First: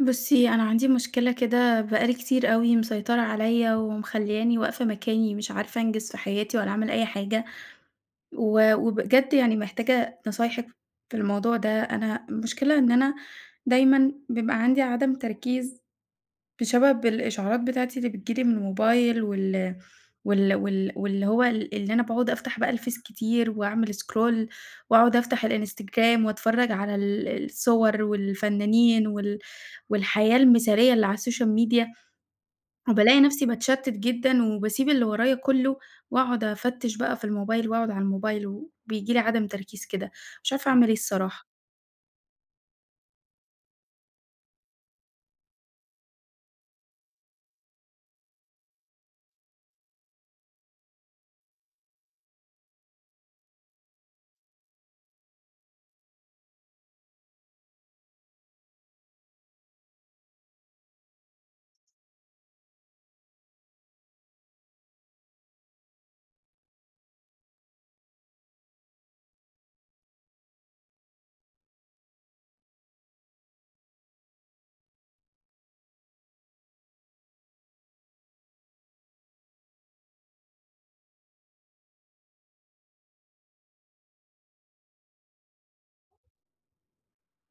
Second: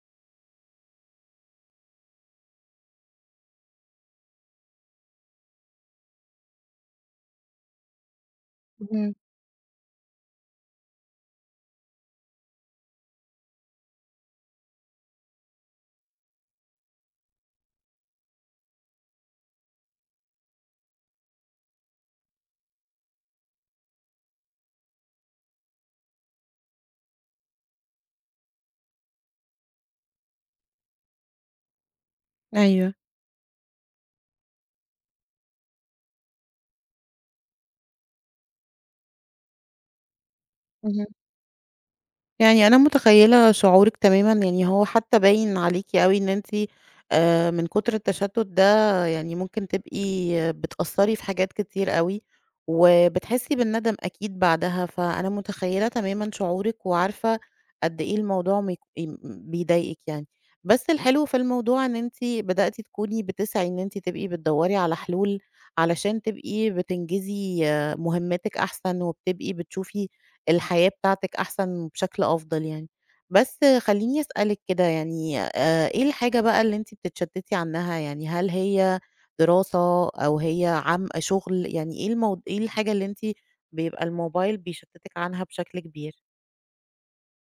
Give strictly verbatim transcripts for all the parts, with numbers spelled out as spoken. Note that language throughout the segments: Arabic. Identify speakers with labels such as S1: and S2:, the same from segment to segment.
S1: بُصّي، أنا عندي مشكلة كده بقى لي كتير أوي مسيطرة عليّا ومخلّياني واقفة مكاني، مش عارفة أنجز في حياتي ولا أعمل أي حاجة، و
S2: اهم.
S1: وبجد يعني محتاجة نصايحِك في الموضوع ده. أنا المشكلة إن أنا دايمًا بيبقى عندي عدم تركيز بسبب الإشعارات بتاعتي اللي بتيجي لي من الموبايل، وال وال وال واللي هو ال اللي أنا باقعد أفتح بقى الفيس كتير وأعمل scroll، وأقعد أفتح الإنستجرام وأتفرّج على ال الصور والفنانين وال والحياة المثالية اللي على السوشيال ميديا،
S2: أيوه.
S1: وبالاقي نفسي باتشتت جدًا وباسيب اللي ورايا كله وأقعد أفتش بقى في الموبايل وأقعد على الموبايل، وبييجي لي عدم تركيز كده، مش عارفة أعمل إيه
S2: اهم.
S1: الصراحة.
S2: يعني أنا متخيّلة شعورِك تمامًا، يعني هو حتى باين عليكِ أوي إن أنتِ آآ، من كتر التشتت ده يعني ممكن تبقي بتأثّري في حاجات كتير أوي، وبتحسّي بالندم أكيد بعدها، فأنا متخيّلة تمامًا شعورِك وعارفة قد إيه الموضوع ميك م بيضايقِك يعني. بس الحلو في الموضوع إن أنتِ بدأتِ تكوني بتسعي إن أنتِ تبقي بتدوّري على حلول علشان تبقي بتنجزي مهمّاتِك أحسن، وبتبقي بتشوفي الحياة بتاعتك أحسن بشكل أفضل يعني. بس خلّيني أسألِك كده يعني آآ إيه الحاجة بقى اللي أنتِ بتتشتّتي عنها؟ يعني هل هي دراسة أو هي عم شغل؟ يعني إيه المو إيه الحاجة اللي أنتِ بيبقى الموبايل بيشتّتِك عنها بشكل كبير؟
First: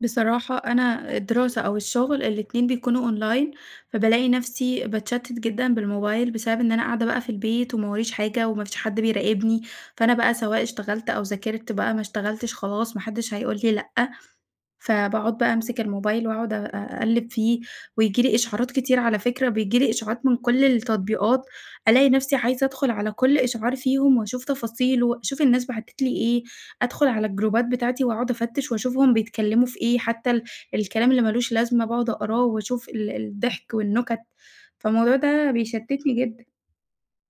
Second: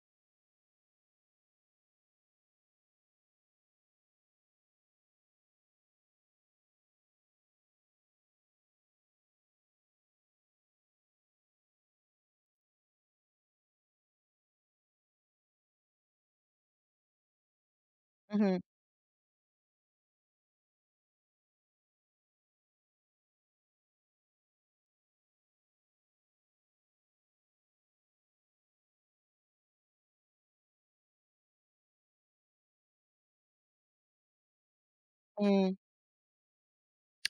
S1: بصراحة أنا الدراسة أو الشغل الاتنين بيكونوا أونلاين، فبالاقي نفسي باتشتت جدًا بالموبايل بسبب إن أنا قاعدة بقى في البيت وما وراييش حاجة وما فيش حد بيراقبني، فأنا بقى سواء اشتغلت أو ذاكرت بقى، ما اشتغلتش خلاص، ما حدش هيقول لي لأ، فباقعد بقى أمسك الموبايل وأقعد أ أقلِّب فيه. وييجي لي
S2: اهم.
S1: إشعارات كتير على فكرة، بييجي لي إشعارات من كل التطبيقات، ألاقي نَفْسي عايزة أدخُل على كل إشعار فيهم وأشوف تفاصيله، أشوف الناس بَعتت لي إيه، أدخُل على الجروبات بتاعتي وأقعد أفتِّش وأشوف هُم بيتكلّموا في إيه، حتى ال الكلام اللي ما لوش لازمة باقعد أقراه وأشوف ال الضحك والنُكَت، فالموضوع ده
S2: إمم.
S1: بيشتِّتني جدًا.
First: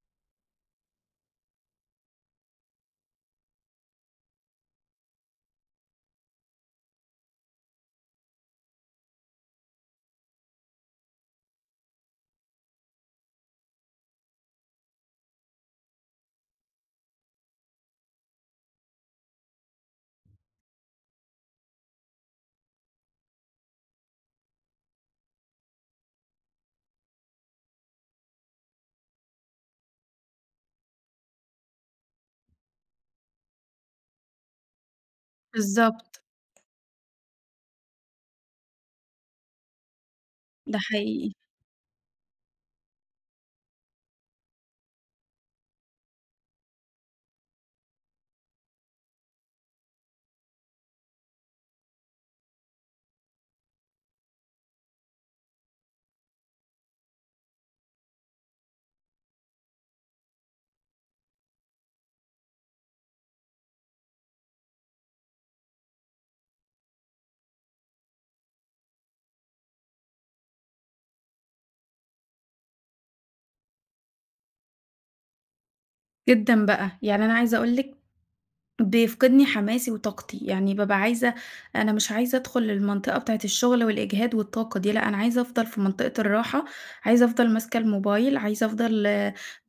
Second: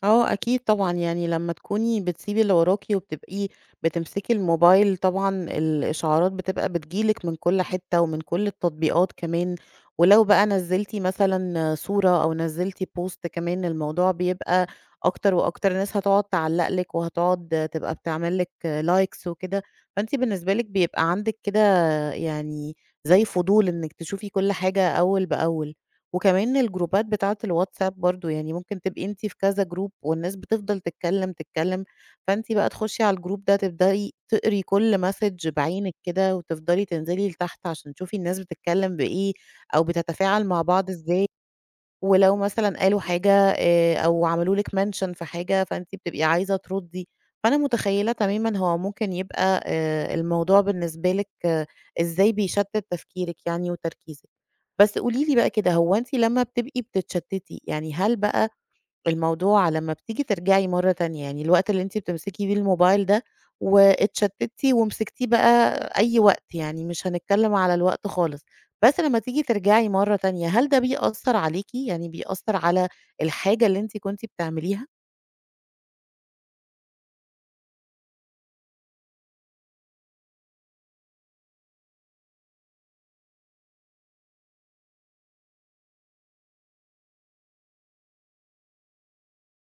S2: آه، أكيد طبعًا، يعني لمّا تكوني بتسيبي اللي وراكِ وبتبقي بتمسكي الموبايل طبعًا الإشعارات بتبقى بتيجي لِك من كل حتة ومن كل التطبيقات كمان، ولو بقى نزّلتِ مثلًا صورة أو نزّلتِ post كمان الموضوع بيبقى أكتر وأكتر، الناس هتقعد تعلّق لِك وهتقعد تبقى بتعمل لِك likes وكده، فأنتِ بالنسبة لِك بيبقى عندِك كده يعني زي فضول إنِّك تشوفي كل حاجة أول بأول. وكمان الجروبات بتاعة الواتساب برضه، يعني ممكن تبقي أنتِ في كذا جروب والناس بتفضل تتكلم، تتكلم، فأنتِ بقى تخشي على الجروب ده تبدئي تقري كل مسج بعينِك
S1: بالضبط،
S2: كده وتفضلي تنزلي لتحت عشان تشوفي الناس بتتكلم بإيه أو بتتفاعل مع
S1: ده
S2: بعض إزاي،
S1: حقيقي.
S2: ولو مثلًا قالوا حاجة آآ أو عملوا لِك mention في حاجة فأنتِ بتبقي عايزة تردي، فأنا متخيلة تمامًا هو ممكن يبقى آآ الموضوع بالنسبة لِك آه، إزاي بيشتت تفكيرِك يعني وتركيزِك. بس قولي لي بقى كده، هو أنتِ لمّا بتبقي بتتشتّتي، يعني هل بقى الموضوع لمّا بتيجي ترجعي مرّة تانية، يعني الوقت اللي أنتِ بتمسكي فيه الموبايل ده واتشتّتي ومسكتيه بقى أي وقت، يعني مش هنتكلّم على الوقت خالص، بس لمّا تيجي ترجعي مرّة تانية، هل ده بيأثّر عليكِ، يعني بيأثّر على الحاجة اللي أنتِ كنتِ بتعمليها؟
S1: جدًا بقى، يعني أنا عايزة أقول لِك، بيفقدني حماسي وطاقتي، يعني بابقى عايزة أنا مش عايزة أدخل المنطقة بتاعة الشغل والإجهاد والطاقة دي، لأ أنا عايزة أفضل في منطقة الراحة، عايزة أفضل ماسكة الموبايل، عايزة أفضل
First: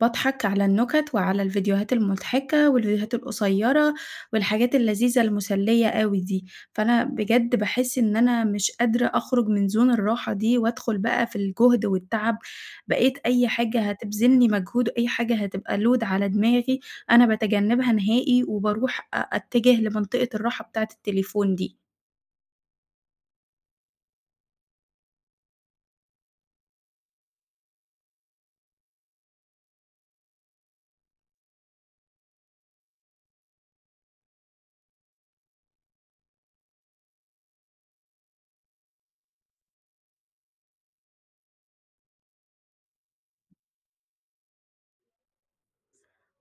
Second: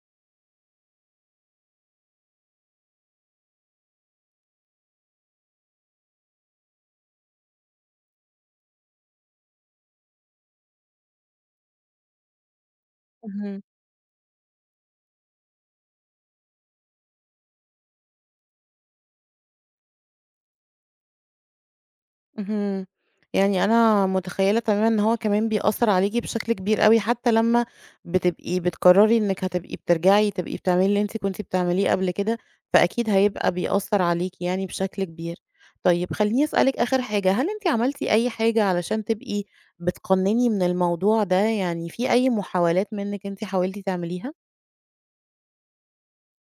S1: باضحك على النكت وعلى الفيديوهات المضحكة والفيديوهات القصيرة والحاجات اللذيذة المسلية أوي دي. فأنا بجد باحس إن أنا مش قادرة أخرج من زون الراحة دي وأدخل بقى في الجهد والتعب، بقيت أي
S2: اهم.
S1: حاجة هتبذل لي مجهود، أي حاجة هتبقى load على دماغي أنا باتجنّبها نهائي وباروح أ أتجه لمنطقة الراحة بتاعة التليفون دي.
S2: اهم. يعني أنا متخيّلة تمامًا إن هو كمان بيأثّر عليكِ بشكل كبير أوي، حتى لمّا بتبقي بتقرّري إنِّك هتبقي بترجعي تبقي بتعملي اللي أنتِ كنتِ بتعمليه قبل كده، فأكيد هيبقى بيأثّر عليكِ يعني بشكل كبير. طيب خلّيني أسألِك آخر حاجة، هل أنتِ عملتِ أي حاجة علشان تبقي بتقنّني من الموضوع ده، يعني في أي محاولات منِّك أنتِ حاولتِ تعمليها؟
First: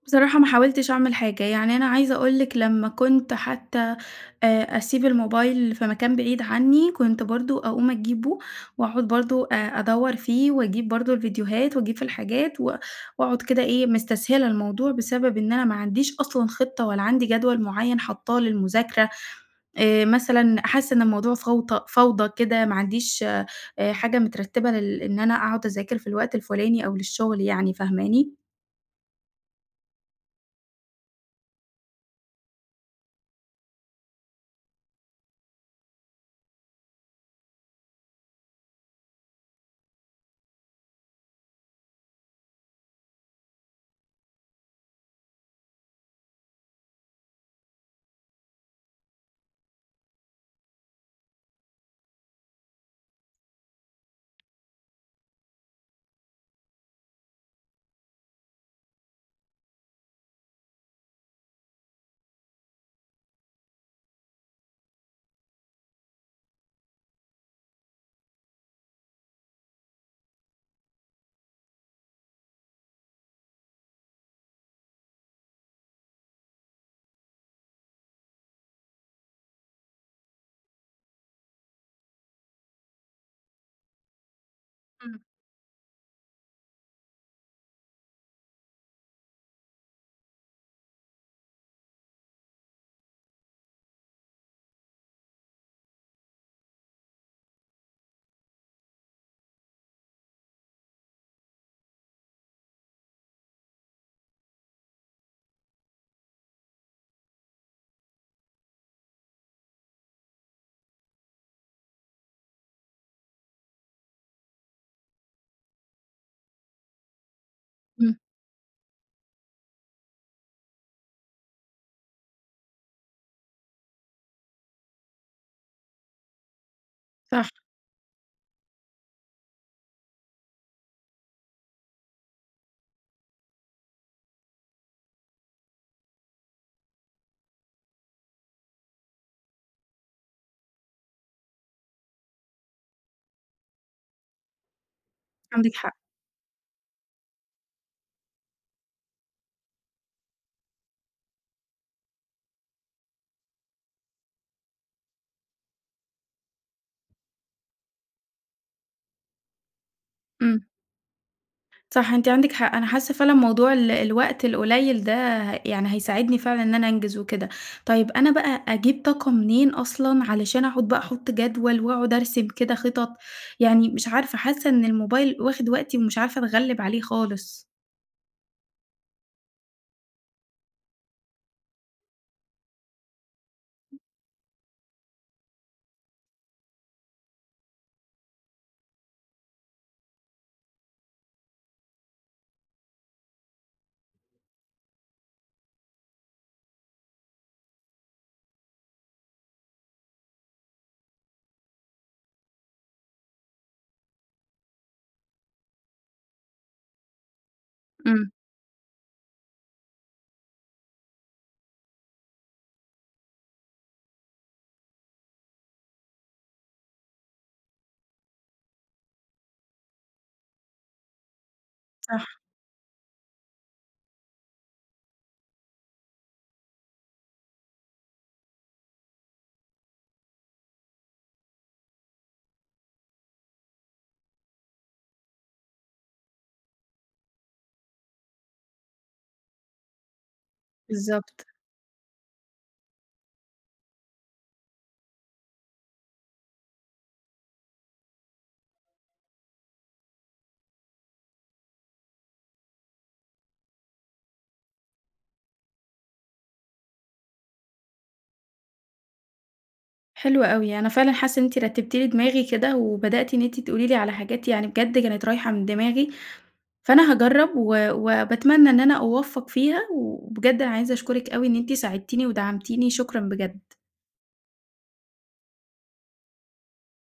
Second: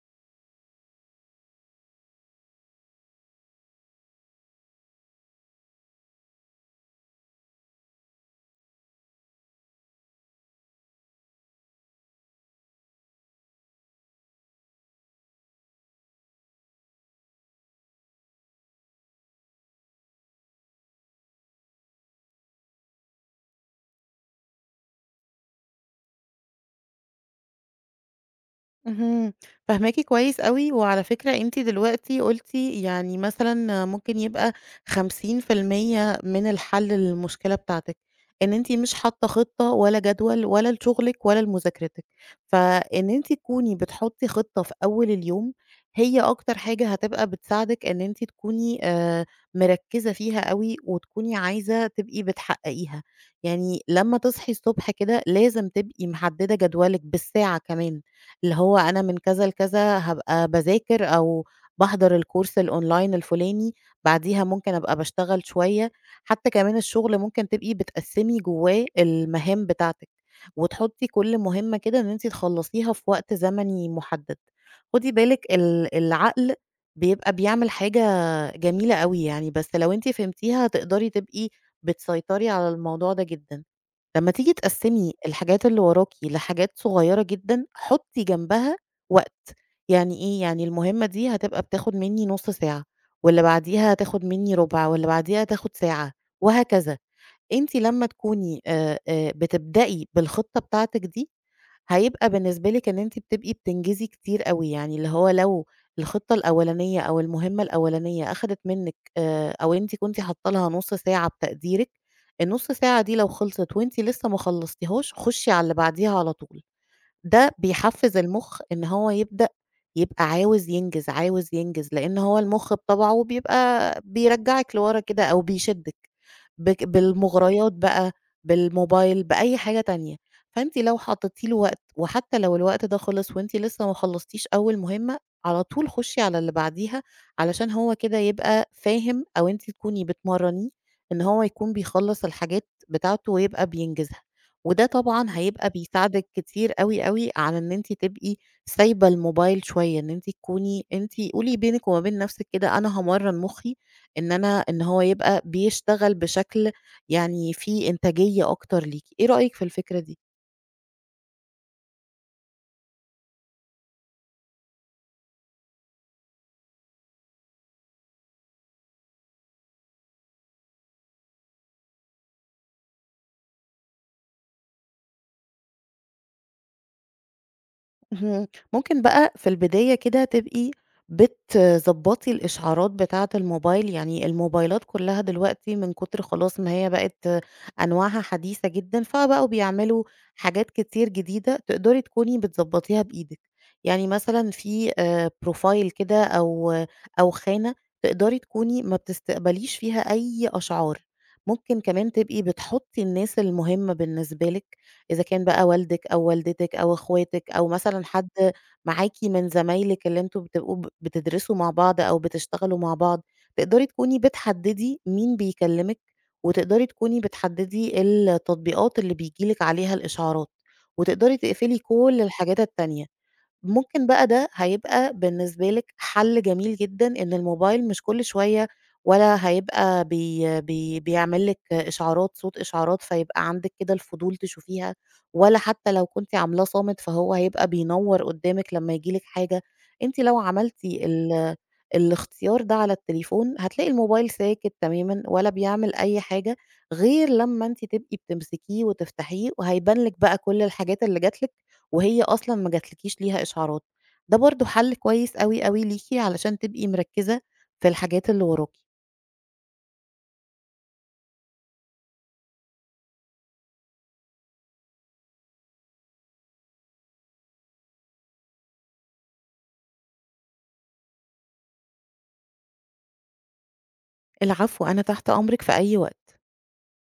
S1: بصراحة ما حاولتش أعمل حاجة، يعني أنا عايزة أقول لِك، لمّا كنت حتى آآ أسيب الموبايل في مكان بعيد عني، كنت برضه أقوم أجيبه وأقعد برضه أ أدوّر فيه وأجيب برضه الفيديوهات وأجيب في الحاجات، و وأقعد كده إيه، مستسهلة الموضوع بسبب إن أنا ما عنديش أصلًا خطة ولا عندي جدول معيّن حاطاه للمذاكرة. آآ مثلًا حاسة إن الموضوع فوضى فوضى كده، ما عنديش آآ حاجة مترتبة لل إن أنا أقعد أذاكر في الوقت الفلاني أو للشغل يعني، فاهماني؟
S2: اهم. فاهماكِ كويس أوي، وعلى فكرة أنتِ دلوقتي قُلتِ يعني مثلًا ممكن يبقى خمسين في المية من الحل للمشكلة بتاعتِك، إن أنتِ مش حاطة خطة ولا جدول ولا لشغلِك ولا لمذاكرتِك، فإن أنتِ تكوني بتحطي خطة في أول اليوم هي أكتر حاجة هتبقى بتساعدِك إن أنتِ تكوني آآ، مركزة فيها أوي، وتكوني عايزة تبقي بتحققيها، يعني لمّا تصحي الصبح كده لازم تبقي محددة جدولِك بالساعة كمان، اللي هو أنا من كذا لكذا هابقى باذاكر أو باحضر الكورس الأونلاين الفُلاني، بعديها ممكن أبقى باشتغل شوية، حتى كمان الشغل ممكن تبقي بتقسّمي جواه المهام بتاعتِك، وتحطّي كل مهمة كده إن أنتِ تخلّصيها في وقت زمني مُحدد. خُدي بالِك ال العقل بيبقى بيعمل حاجة جميلة أوي يعني، بس لو أنتِ فهمتيها هتقدري تبقي بتسيطري على الموضوع ده جدًا. لمّا تيجي تقسّمي
S1: إمم.
S2: الحاجات اللي وراكِ لحاجات صغيّرة جدًا، حُطّي جنبها وقت، يعني إيه، يعني المهمة دي هتبقى بتاخد منّي نُص ساعة، واللي بعديها هتاخد منّي رُبع، واللي بعديها هتاخد ساعة، وهكذا. أنتِ لمّا تكوني آآ آآ بتبدئي بالخطة بتاعتِك دي، هيبقى بالنسبة لِك إن أنتِ بتبقي بتنجزي كتير أوي، يعني اللي هو لو الخطة الأولانية أو المهمة الأولانية أخدت منِّك آآ، أو أنتِ كنتِ حاطة لها نُص ساعة بتقديرِك، النُص ساعة دي لو خلصت وأنتِ لسه ما خلصتيهاش، خُشي على اللي بعديها على طول. ده
S1: إمم،
S2: بيحفّز المُخ إن هو يبدأ يبقى عاوز ينجز، عاوز ينجز، لإن هو المُخ بطبعه بيبقى بيرجّعِك لورا كده أو بيشدِّك بك
S1: صح،
S2: بالمغريات بقى، بالموبايل، بأي حاجة تانية، فأنتِ لو حطّيتِ له وقت وحتى لو الوقت ده خلص وأنتِ لسه ما خلّصتيش أول مهمة، على طول خُشّي على اللي بعديها علشان هو كده يبقى فاهم أو أنتِ تكوني بتمرّنيه إن هو يكون بيخلّص الحاجات بتاعته ويبقى بينجزها. وده طبعًا هيبقى
S1: عندِك حق.
S2: بيساعدِك كتير أوي، أوي على إن أنتِ تبقي سايبة الموبايل شوية، إن أنتِ تكوني أنتِ قولي بينِك وما بين نفسِك كده أنا هامرّن مخي إن أنا إن هو يبقى بيشتغل بشكل يعني فيه إنتاجية أكتر ليكِ، إيه رأيِك في الفكرة دي؟
S1: إمم، صح، أنتِ عندِك حق، أنا حاسة فعلًا موضوع ال الوقت القليل ده، ه- يعني هيساعدني فعلًا إن أنا أنجز وكده. طيب أنا بقى أجيب طاقة منين أصلًا علشان أقعد بقى أحط جدول وأقعد أرسم كده خطط؟ يعني مش عارفة، حاسة إن الموبايل واخد وقتي ومش عارفة أتغلب عليه خالص.
S2: اهم. ممكن بقى في البداية كده تبقي بتضبّطي الإشعارات بتاعة الموبايل، يعني الموبايلات كلّها دلوقتي من كتر خلاص ما هي بقت أنواعها حديثة جدًا، فبقوا بيعملوا حاجات كتير جديدة تقدري تكوني بتضبّطيها بإيدِك. يعني مثلًا في آآ profile كده أو أو خانة تقدري تكوني ما بتستقبليش فيها أي أشعار. ممكن كمان تبقي بتحُطّي الناس المهمة بالنسبة لِك إذا كان بقى والدِك أو والدتِك أو أخواتِك أو مثلًا
S1: إمم،
S2: حد معاكِ من زمايلِك اللي أنتم بتبقوا ب بتدرسوا مع بعض أو بتشتغلوا مع بعض، تقدري تكوني بتحدّدي مين بيكلّمِك، وتقدري تكوني بتحدّدي التطبيقات اللي بييجي لِك عليها الإشعارات، وتقدري تقفلي كل
S1: صح،
S2: الحاجات التانية. ممكن بقى ده هيبقى بالنسبة لِك حل جميل جدًا، إن الموبايل مش كل شوية ولا هيبقى بي بي بيعمل لِك إشعارات، صوت إشعارات، فيبقى عندِك كده الفضول تشوفيها، ولا حتى لو كنتِ عاملاه صامت فهو هيبقى بينوّر قدامِك لمّا ييجي لِك حاجة. أنتِ لو عملتِ
S1: بالضبط.
S2: ال الاختيار ده على التليفون، هتلاقي الموبايل ساكت تمامًا ولا بيعمل أي حاجة، غير لمّا أنتِ تبقي بتمسكيه وتفتحيه، وهيبان لِك بقى كل الحاجات اللي جات لِك. وهي أصلًا ما جاتلكيش ليها إشعارات. ده برضه حل كويس أوي، أوي ليكِ علشان تبقي مركّزة في الحاجات اللي وراكِ.
S1: حلو أوي، أنا فعلًا حاسة إن أنتِ رتّبتِ لي دماغي كده، وبدأتِ إن أنتِ تقولي لي على حاجات يعني بجد كانت رايحة من دماغي، فأنا هاجرّب و وباتمنى إن أنا أوفّق فيها، وبجد أنا عايزة أشكرِك أوي إن أنتِ ساعدتيني ودعمتيني، شكرًا بجد.
S2: العفو، أنا تحت أمرِك في أي وقت.